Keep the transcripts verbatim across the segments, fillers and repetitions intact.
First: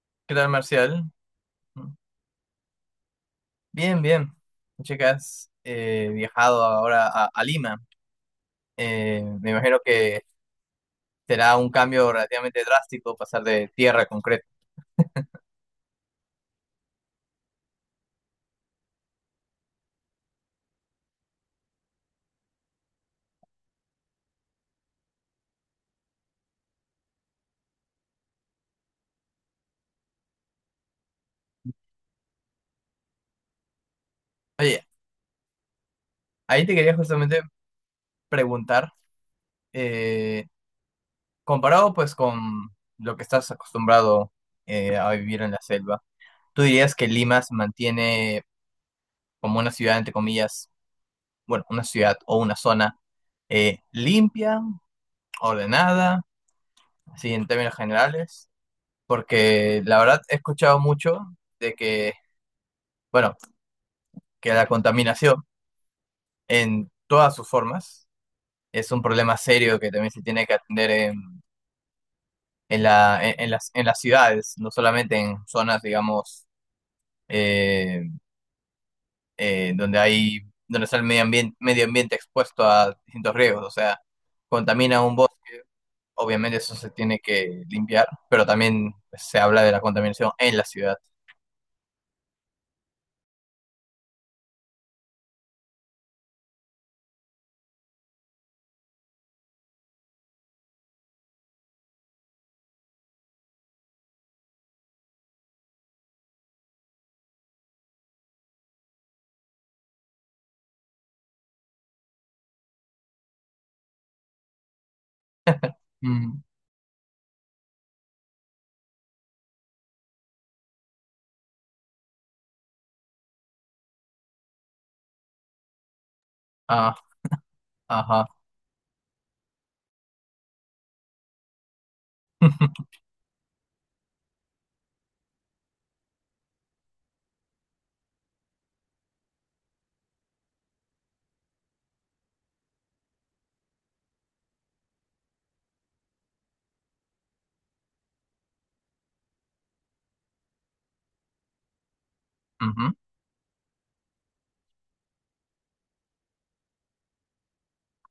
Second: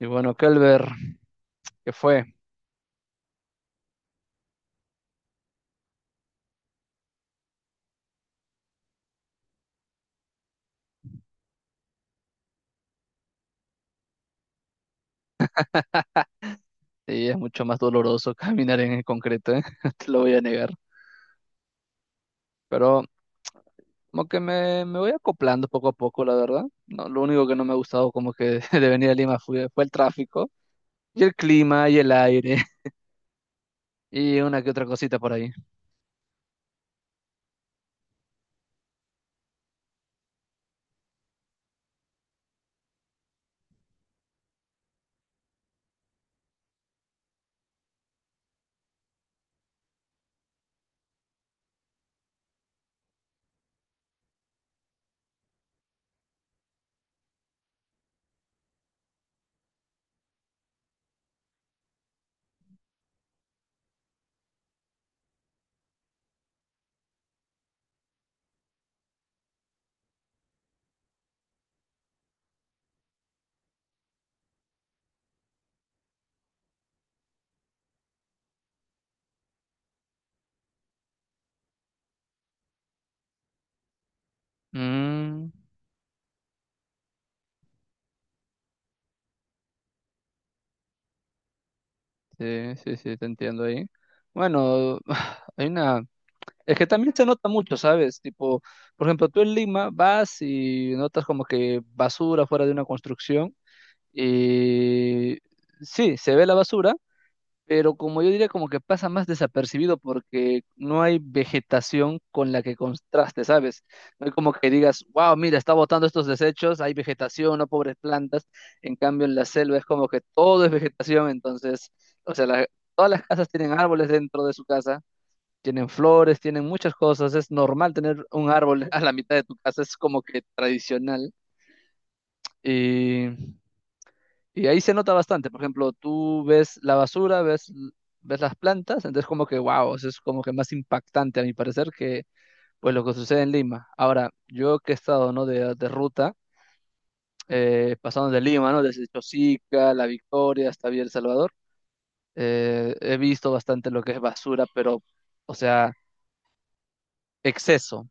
Y bueno, ¿Qué tal, Calver, Marcial? ¿que fue? Bien, bien. Che, que has eh, viajado ahora a, a Lima. Eh, me imagino que será un cambio relativamente drástico pasar de tierra a concreto. Sí, es mucho más doloroso caminar en el concreto, ¿eh? No te lo voy a negar. Pero como que me, me voy acoplando poco a poco, la verdad. No, lo único que no me ha gustado como que de venir a Lima fue, fue el tráfico y el clima y el aire y una que otra Oye, cosita por ahí. ahí te quería justamente preguntar, eh, comparado pues con lo que estás acostumbrado eh, a vivir en la selva, ¿tú dirías que Lima se mantiene como una ciudad, entre comillas, bueno, una ciudad o una zona eh, limpia, ordenada, así en términos generales? Porque la verdad he escuchado mucho de que, bueno, que la contaminación en todas sus formas es un problema serio que también se tiene que atender en, en la, en, en las, en las ciudades, no solamente en zonas, digamos, eh, eh, donde hay, donde está el medio ambiente, medio ambiente expuesto a distintos riesgos, o sea, contamina un Mm, bosque, obviamente eso se tiene que limpiar, pero también se habla de la contaminación en la ciudad. sí, sí, sí, te entiendo ahí. Bueno, hay una... Es que también se nota mucho, ¿sabes? Tipo, por ejemplo, tú en Lima vas y notas como que basura fuera de una construcción. Y sí, se ve la basura, pero como yo diría, como que pasa más desapercibido porque no hay vegetación con la que contraste, ¿sabes? No hay como que digas, wow, mira, está botando estos Mm, desechos, hay vegetación, no pobres plantas. En cambio, en la selva es como que todo es vegetación, entonces, o sea, la- todas las casas tienen árboles dentro de su casa. Tienen flores, tienen muchas ah, cosas. Es normal tener ajá. un árbol a la mitad de tu casa, es como que tradicional. Y ahí se nota bastante. Por ejemplo, tú ves la basura, ves, ves las plantas, entonces como que, wow, eso es como que más impactante a mi parecer que pues lo que sucede en Lima. Ahora, yo que he estado, ¿no? De, de ruta, eh, pasando de Lima, ¿no? Desde Chosica, La Victoria hasta Villa El Salvador, Ujú. eh, he visto bastante lo que es basura, pero, o sea, exceso,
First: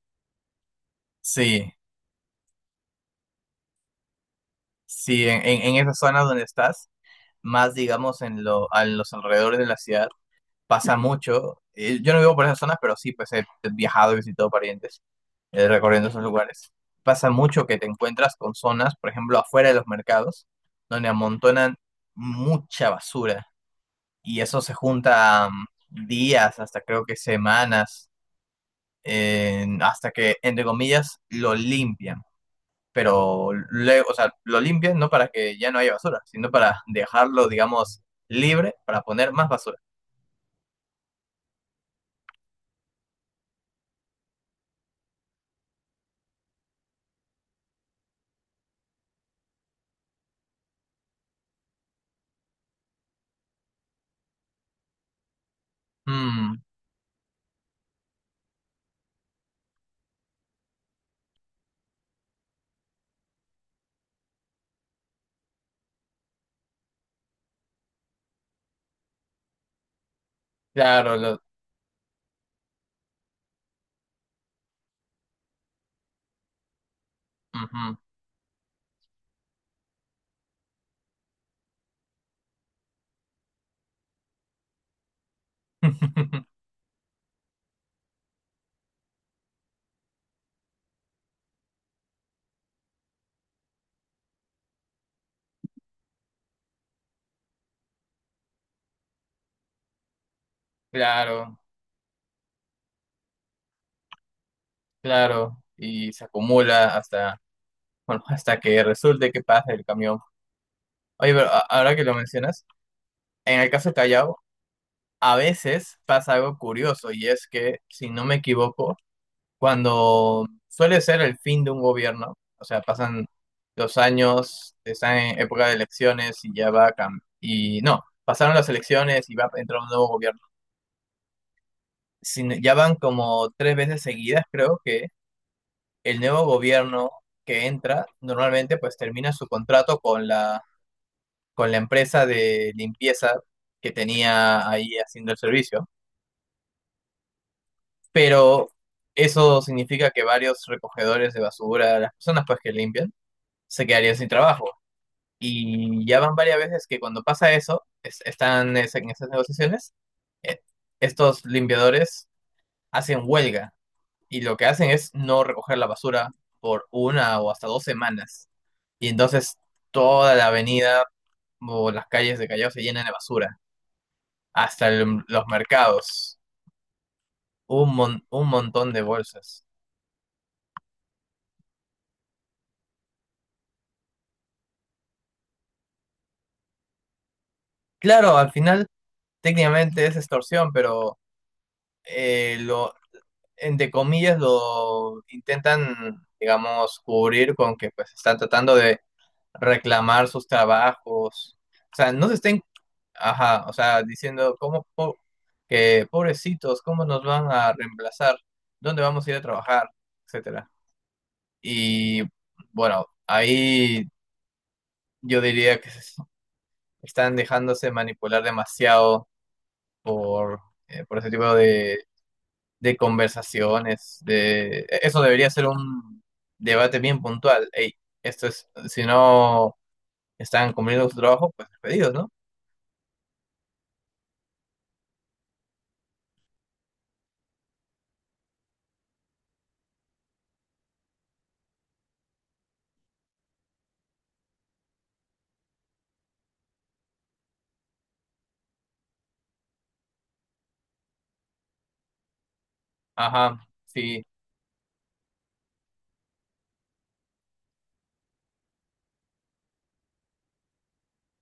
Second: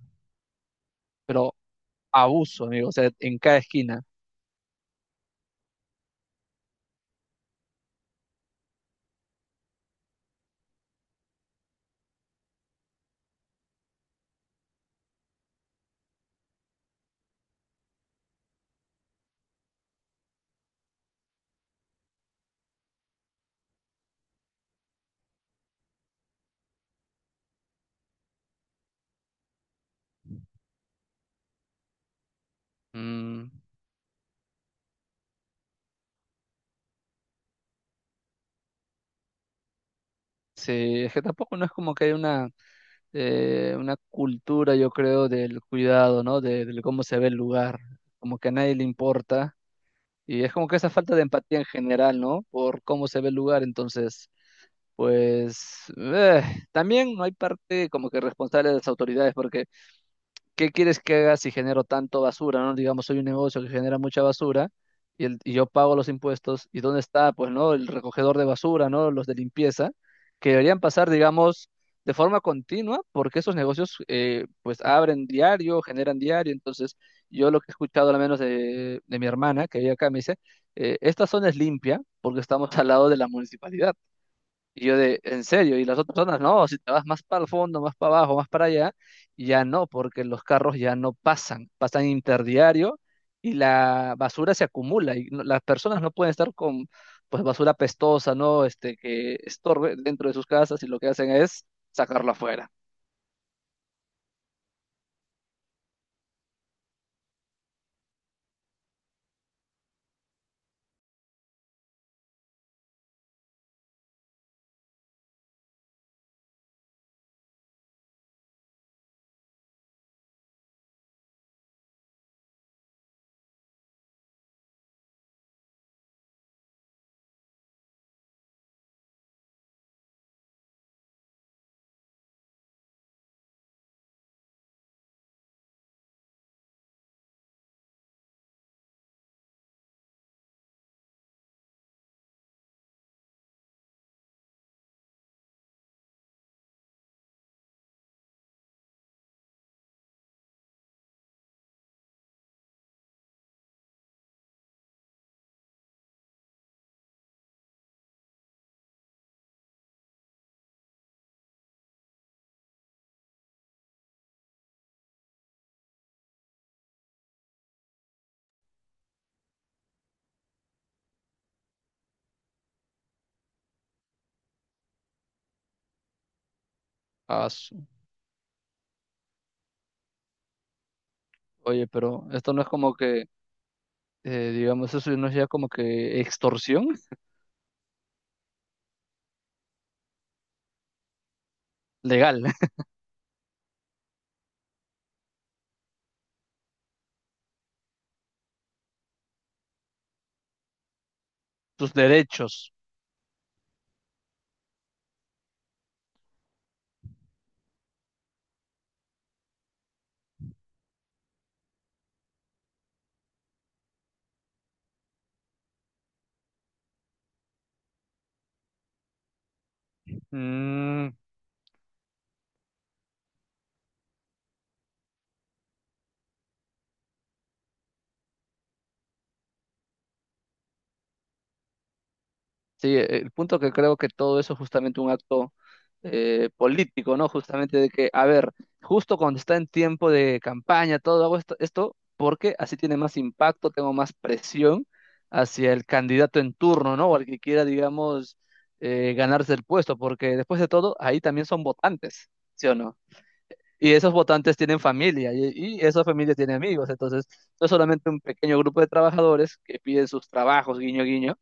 pero Sí. abuso, amigo, o sea, en cada esquina. Sí, en, en, en esa zona donde estás, más digamos en lo, a los alrededores de la ciudad, pasa mucho. Eh, yo no vivo por esas zonas, pero sí, pues he viajado y visitado parientes eh, recorriendo esos lugares. Pasa mucho que te encuentras con zonas, por ejemplo, afuera de los mercados, donde amontonan mucha basura y eso se junta mm, días, hasta creo que semanas, en- hasta que, entre comillas, lo limpian, Mm, pero luego, o sea, lo limpian no para que ya no haya basura, sino para dejarlo, digamos, libre para poner más basura. sí, es que tampoco no es como que hay una eh, una cultura, yo creo, del cuidado, ¿no? De, de cómo se ve el lugar, como que a nadie le importa. Y es como que esa falta de empatía en general, ¿no? Por cómo se ve el lugar, entonces, pues, eh, Mm, también no hay parte como que responsable de las autoridades, porque ¿qué quieres que haga si genero tanto basura, ¿no? Digamos, soy un negocio que genera mucha basura y, el- y yo pago los impuestos. ¿Y dónde está, pues, no? El recogedor de basura, ¿no? Los de limpieza, que deberían pasar, claro, lo- digamos, de forma continua, porque esos negocios, eh, pues, abren diario, generan diario. Entonces, yo lo que he ujú. escuchado, al menos de, de mi hermana, que vive acá, me dice, eh, esta zona es limpia porque estamos al lado de la municipalidad. Y yo de, en serio, y las otras personas, no, si te vas más para el fondo, más para abajo, más para allá, ya no, porque los carros ya no pasan, pasan interdiario y la basura se acumula y no- las personas no pueden estar con pues basura pestosa, ¿no? Este, que estorbe dentro de sus casas y lo que hacen Claro, es sacarla afuera. claro, y se acumula hasta, bueno, hasta que resulte que pasa el camión. Oye, pero a- ahora que lo mencionas, en el caso de Callao, a veces pasa algo curioso y es que, si no me equivoco, cuando suele ser el fin de un gobierno, o sea, pasan los años, están en época de elecciones y ya va a cambiar. Y no, pasaron las elecciones y va a entrar un nuevo gobierno. Sin- ya van como tres veces seguidas, creo que el nuevo gobierno que entra normalmente pues termina su contrato con la, con la empresa de limpieza que tenía ahí haciendo el servicio. Pero eso significa que varios recogedores de basura, las personas pues que limpian, se quedarían sin trabajo. Y ya van varias veces que cuando pasa eso, es- están es- en esas negociaciones, eh, estos limpiadores hacen huelga y lo que hacen es no recoger la basura por una o hasta dos semanas. Y entonces toda la avenida o las calles de Callao se llenan de basura, hasta el- los mercados, Ah, su- un, mon- un montón de bolsas. Oye, pero esto no es como que, eh, digamos, eso no es ya como que extorsión Claro, al final técnicamente es extorsión, pero legal, eh, lo entre comillas, lo intentan, digamos, cubrir con que pues están tratando de reclamar sus trabajos. tus O sea, no se estén, derechos. ajá, o sea, diciendo cómo po- que pobrecitos, cómo nos van a reemplazar, dónde vamos a ir a trabajar, etcétera. Y bueno, ahí yo diría que se están dejándose manipular demasiado por, eh, Mm, por ese tipo de de conversaciones, de e, eso debería ser un debate bien puntual. Ey, esto es, si no están cumpliendo su trabajo, pues despedidos, ¿no? sí, eh, el punto que creo que todo eso es justamente un acto eh, político, ¿no? Justamente de que, a ver, justo cuando está en tiempo de campaña, todo hago esto, esto porque así tiene más impacto, tengo más presión hacia el candidato en turno, ¿no? O al que quiera, digamos, eh, ganarse el puesto, porque después de todo, ahí también son votantes, ¿sí o no? Ajá, Y esos sí. votantes tienen familia y, y esa familia tiene amigos. Entonces, no es solamente un pequeño grupo de trabajadores que piden sus trabajos, guiño, guiño,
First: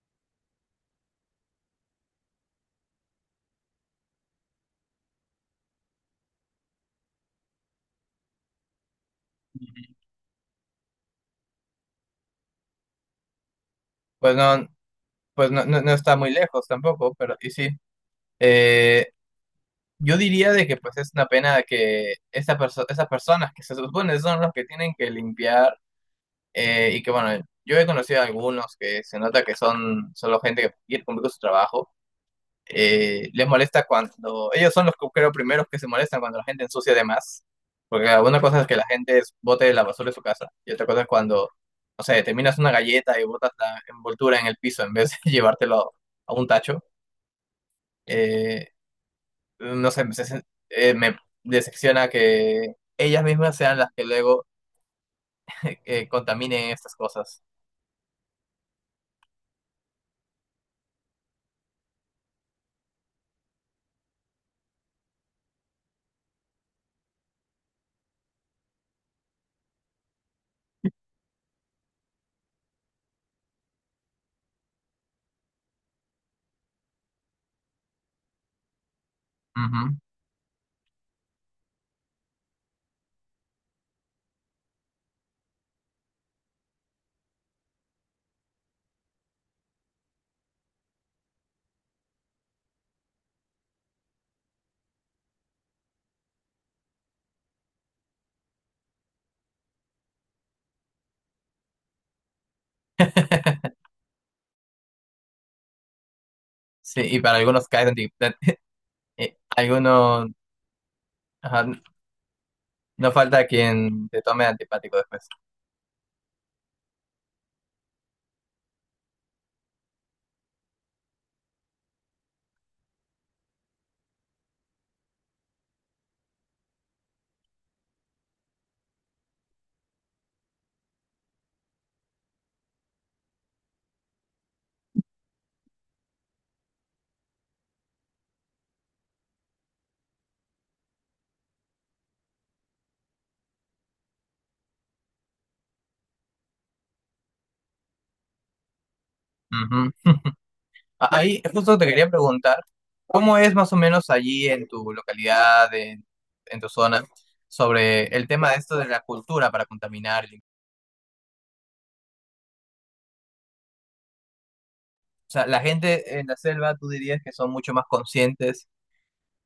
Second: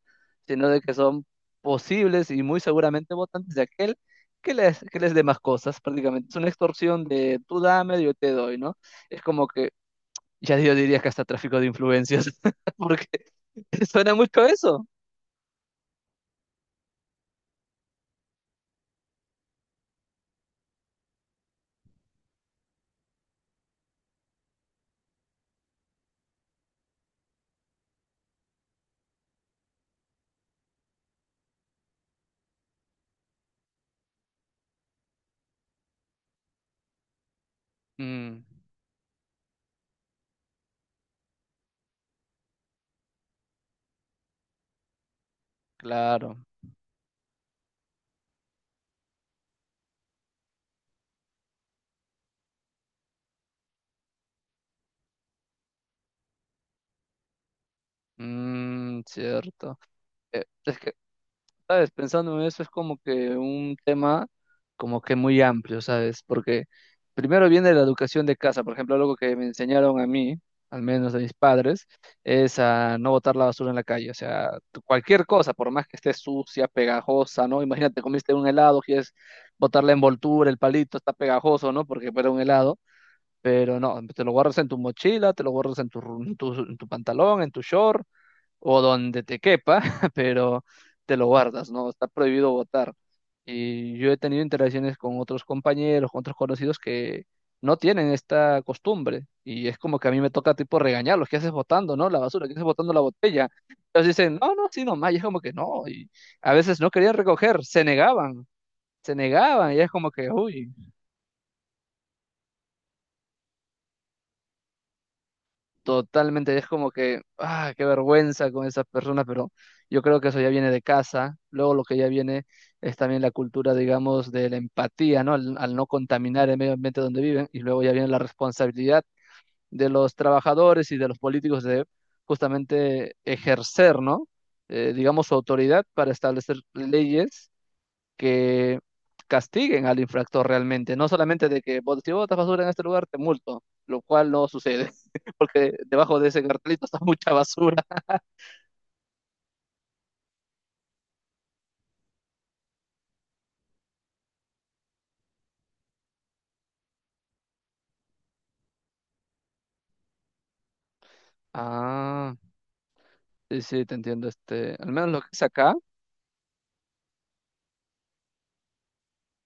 sino de que son posibles y muy seguramente votantes de aquel que les, que les dé más cosas, prácticamente. Es una extorsión de tú dame, yo te doy, ¿no? Es como que, ya yo diría que hasta tráfico de influencias, porque suena Pues mucho a no, eso. pues no, no, no está muy lejos tampoco, pero y sí. Eh, yo diría de que pues es una pena que esta perso- esas personas que se supone son los que tienen que limpiar, eh, y que bueno, yo he conocido a algunos que se nota que son solo gente que quiere cumplir con su trabajo. Eh, les molesta cuando, ellos son los que creo primeros que se molestan cuando la gente ensucia de más, porque una Mm, cosa es que la gente es- bote la basura de su casa y otra cosa es cuando, no sé, terminas una galleta y botas la envoltura en el piso en vez de llevártelo a claro. un tacho. Eh, no sé, me, se- eh, me decepciona que ellas mismas sean las que luego eh, eh, contaminen estas cosas. Mm, cierto. Eh, es que ¿sabes? Pensando en eso es como que un tema como que muy amplio, ¿sabes? Porque primero viene la educación de casa, por ejemplo, algo que me enseñaron a mí, al menos a mis padres, es a no botar la basura en la calle, o sea, tu- cualquier cosa, por más que esté sucia, pegajosa, ¿no? Imagínate, comiste un helado, quieres botar la Ujú. envoltura, el palito, está pegajoso, ¿no? Porque era un helado, pero no, te lo guardas en tu mochila, te lo guardas en tu, ru- en tu, en tu pantalón, en tu short o donde te quepa, pero te lo guardas, ¿no? Está prohibido votar. Y yo he tenido interacciones con otros compañeros, con otros conocidos que no tienen esta costumbre. Y es como que a mí me toca tipo regañarlos, ¿qué haces botando no? La basura, ¿qué haces botando la botella? Entonces dicen, no, no, sí, nomás. Y es como que no. Y a veces no Sí, querían y para recoger, algunos se caes anti- negaban, se eh, negaban. Y es como que, algunos, uy. ajá, no falta quien te tome antipático después. Totalmente, es como que, ah, qué vergüenza con esas personas, pero yo creo que eso ya viene de casa. Luego lo que ya viene es también la cultura, digamos, de la empatía, ¿no? Al, al no contaminar el medio ambiente donde viven. Y luego ya viene la responsabilidad de los trabajadores y de los políticos de justamente ejercer, ¿no? Eh, digamos, su autoridad para establecer leyes que castiguen al infractor realmente, no solamente de que "Bot- si botas basura en este lugar te multo", lo cual no sucede, porque debajo de ese cartelito está mucha basura. Ujú. A- Ahí justo te quería preguntar, ¿cómo es más o menos allí en tu localidad, en, en tu zona, sobre el tema de esto de la cultura para contaminar? Ah, sí, sí, te entiendo, este, al menos lo que O es sea, la acá. gente en la selva, tú dirías que son mucho más conscientes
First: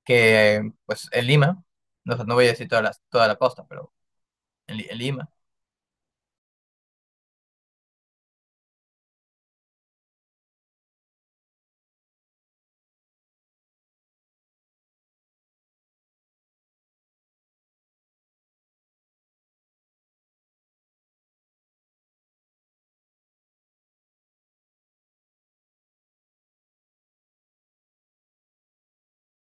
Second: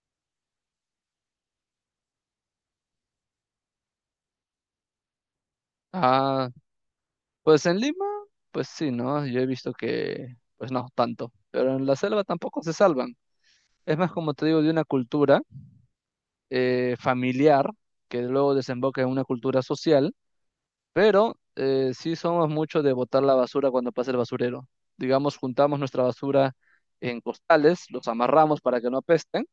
que, pues, en Lima. No, sé, no voy a decir toda la, toda la costa, pero en, Li- en Lima. Ah, pues en Lima, pues sí, ¿no? Yo he visto que, pues no, tanto, pero en la selva tampoco se salvan. Es más, como te digo, de una cultura eh, familiar que luego desemboca en una cultura social. Pero eh, sí somos muchos de botar la basura cuando pasa el basurero. Digamos, juntamos nuestra basura en costales, los amarramos para que no apesten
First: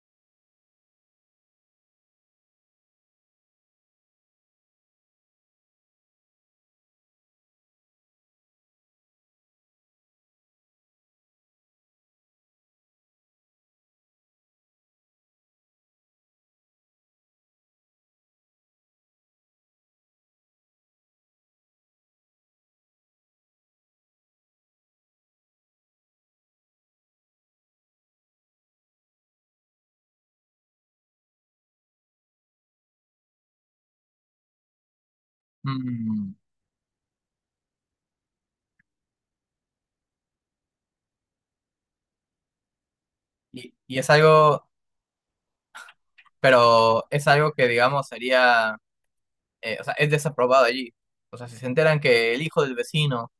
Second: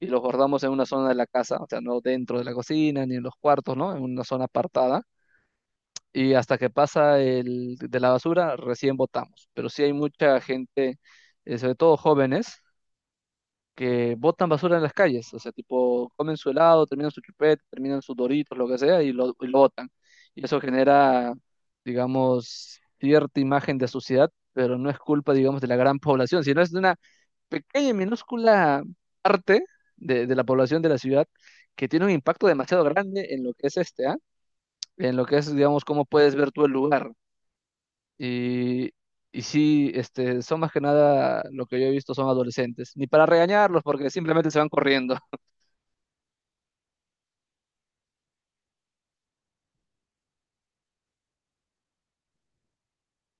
y los guardamos en una zona de la casa, o sea, no dentro de la cocina ni en los cuartos, ¿no? En una zona apartada. Y hasta que pasa el de la basura, recién botamos. Pero sí hay mucha gente, eh, sobre todo jóvenes, que botan basura en las calles, o sea, tipo, comen su helado, terminan su chupete, terminan sus doritos, lo que sea, y lo, y lo botan. Y eso genera, digamos, cierta imagen de suciedad, pero no es culpa, digamos, de la gran población, sino es de una pequeña y minúscula parte de, de la población de la ciudad que tiene un impacto demasiado grande en lo que es este, ¿ah? En lo que es, digamos, cómo Mm. puedes ver tú el lugar. Y, y sí, este, son más que nada lo que yo he visto son adolescentes. Ni para Y, regañarlos, y porque es simplemente se van algo, corriendo. pero es algo que, digamos, sería, eh, o sea, es desaprobado allí. O sea, si se enteran que el hijo del vecino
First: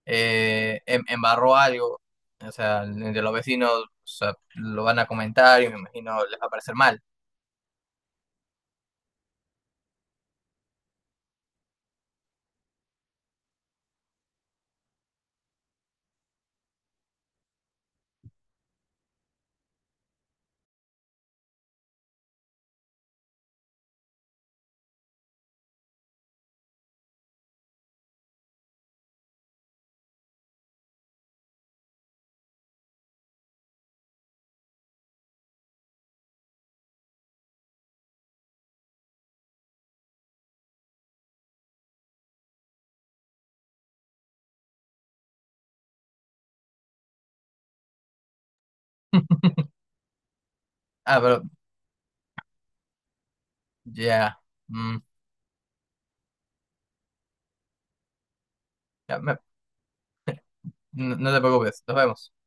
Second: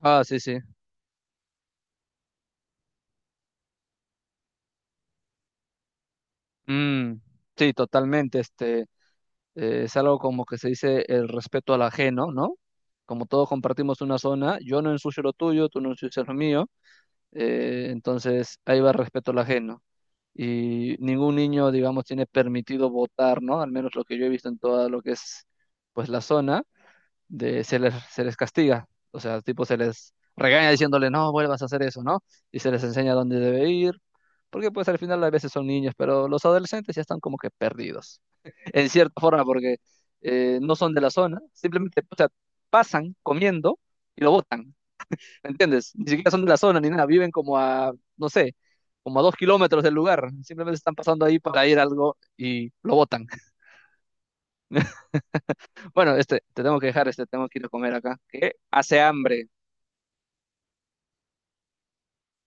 Ah, sí, sí. eh, em- embarró algo, o sea, de los vecinos, o sea, lo van a comentar y me imagino les va a parecer mal. Mm, sí, totalmente. Este, eh, es algo como que se dice el respeto al ajeno, ¿no? ¿No? Como todos compartimos una zona, yo no ensucio lo tuyo, tú no ensucias lo mío, eh, entonces ahí va el respeto al ajeno. Y ningún niño, digamos, tiene permitido votar, ¿no? Al menos lo que yo he visto en toda lo que es, pues, la zona. de se les, se les castiga, o sea, tipo se les regaña diciéndole, no vuelvas a hacer eso, ¿no? Y se les enseña dónde debe ir, porque pues al final a veces son niños, pero los adolescentes ya están como que perdidos, en cierta forma, porque eh, no son de la zona, simplemente o sea, pasan comiendo y lo botan, ¿me entiendes? Ni siquiera son de la zona ni nada, viven como a, no sé, como a dos kilómetros del lugar, simplemente están Ah, pasando ahí pero para ir a algo y lo botan. ya, mm, Bueno, este, te tengo que dejar, este, tengo que ir a comer acá, que hace ya me- hambre. no, no te preocupes, nos vemos.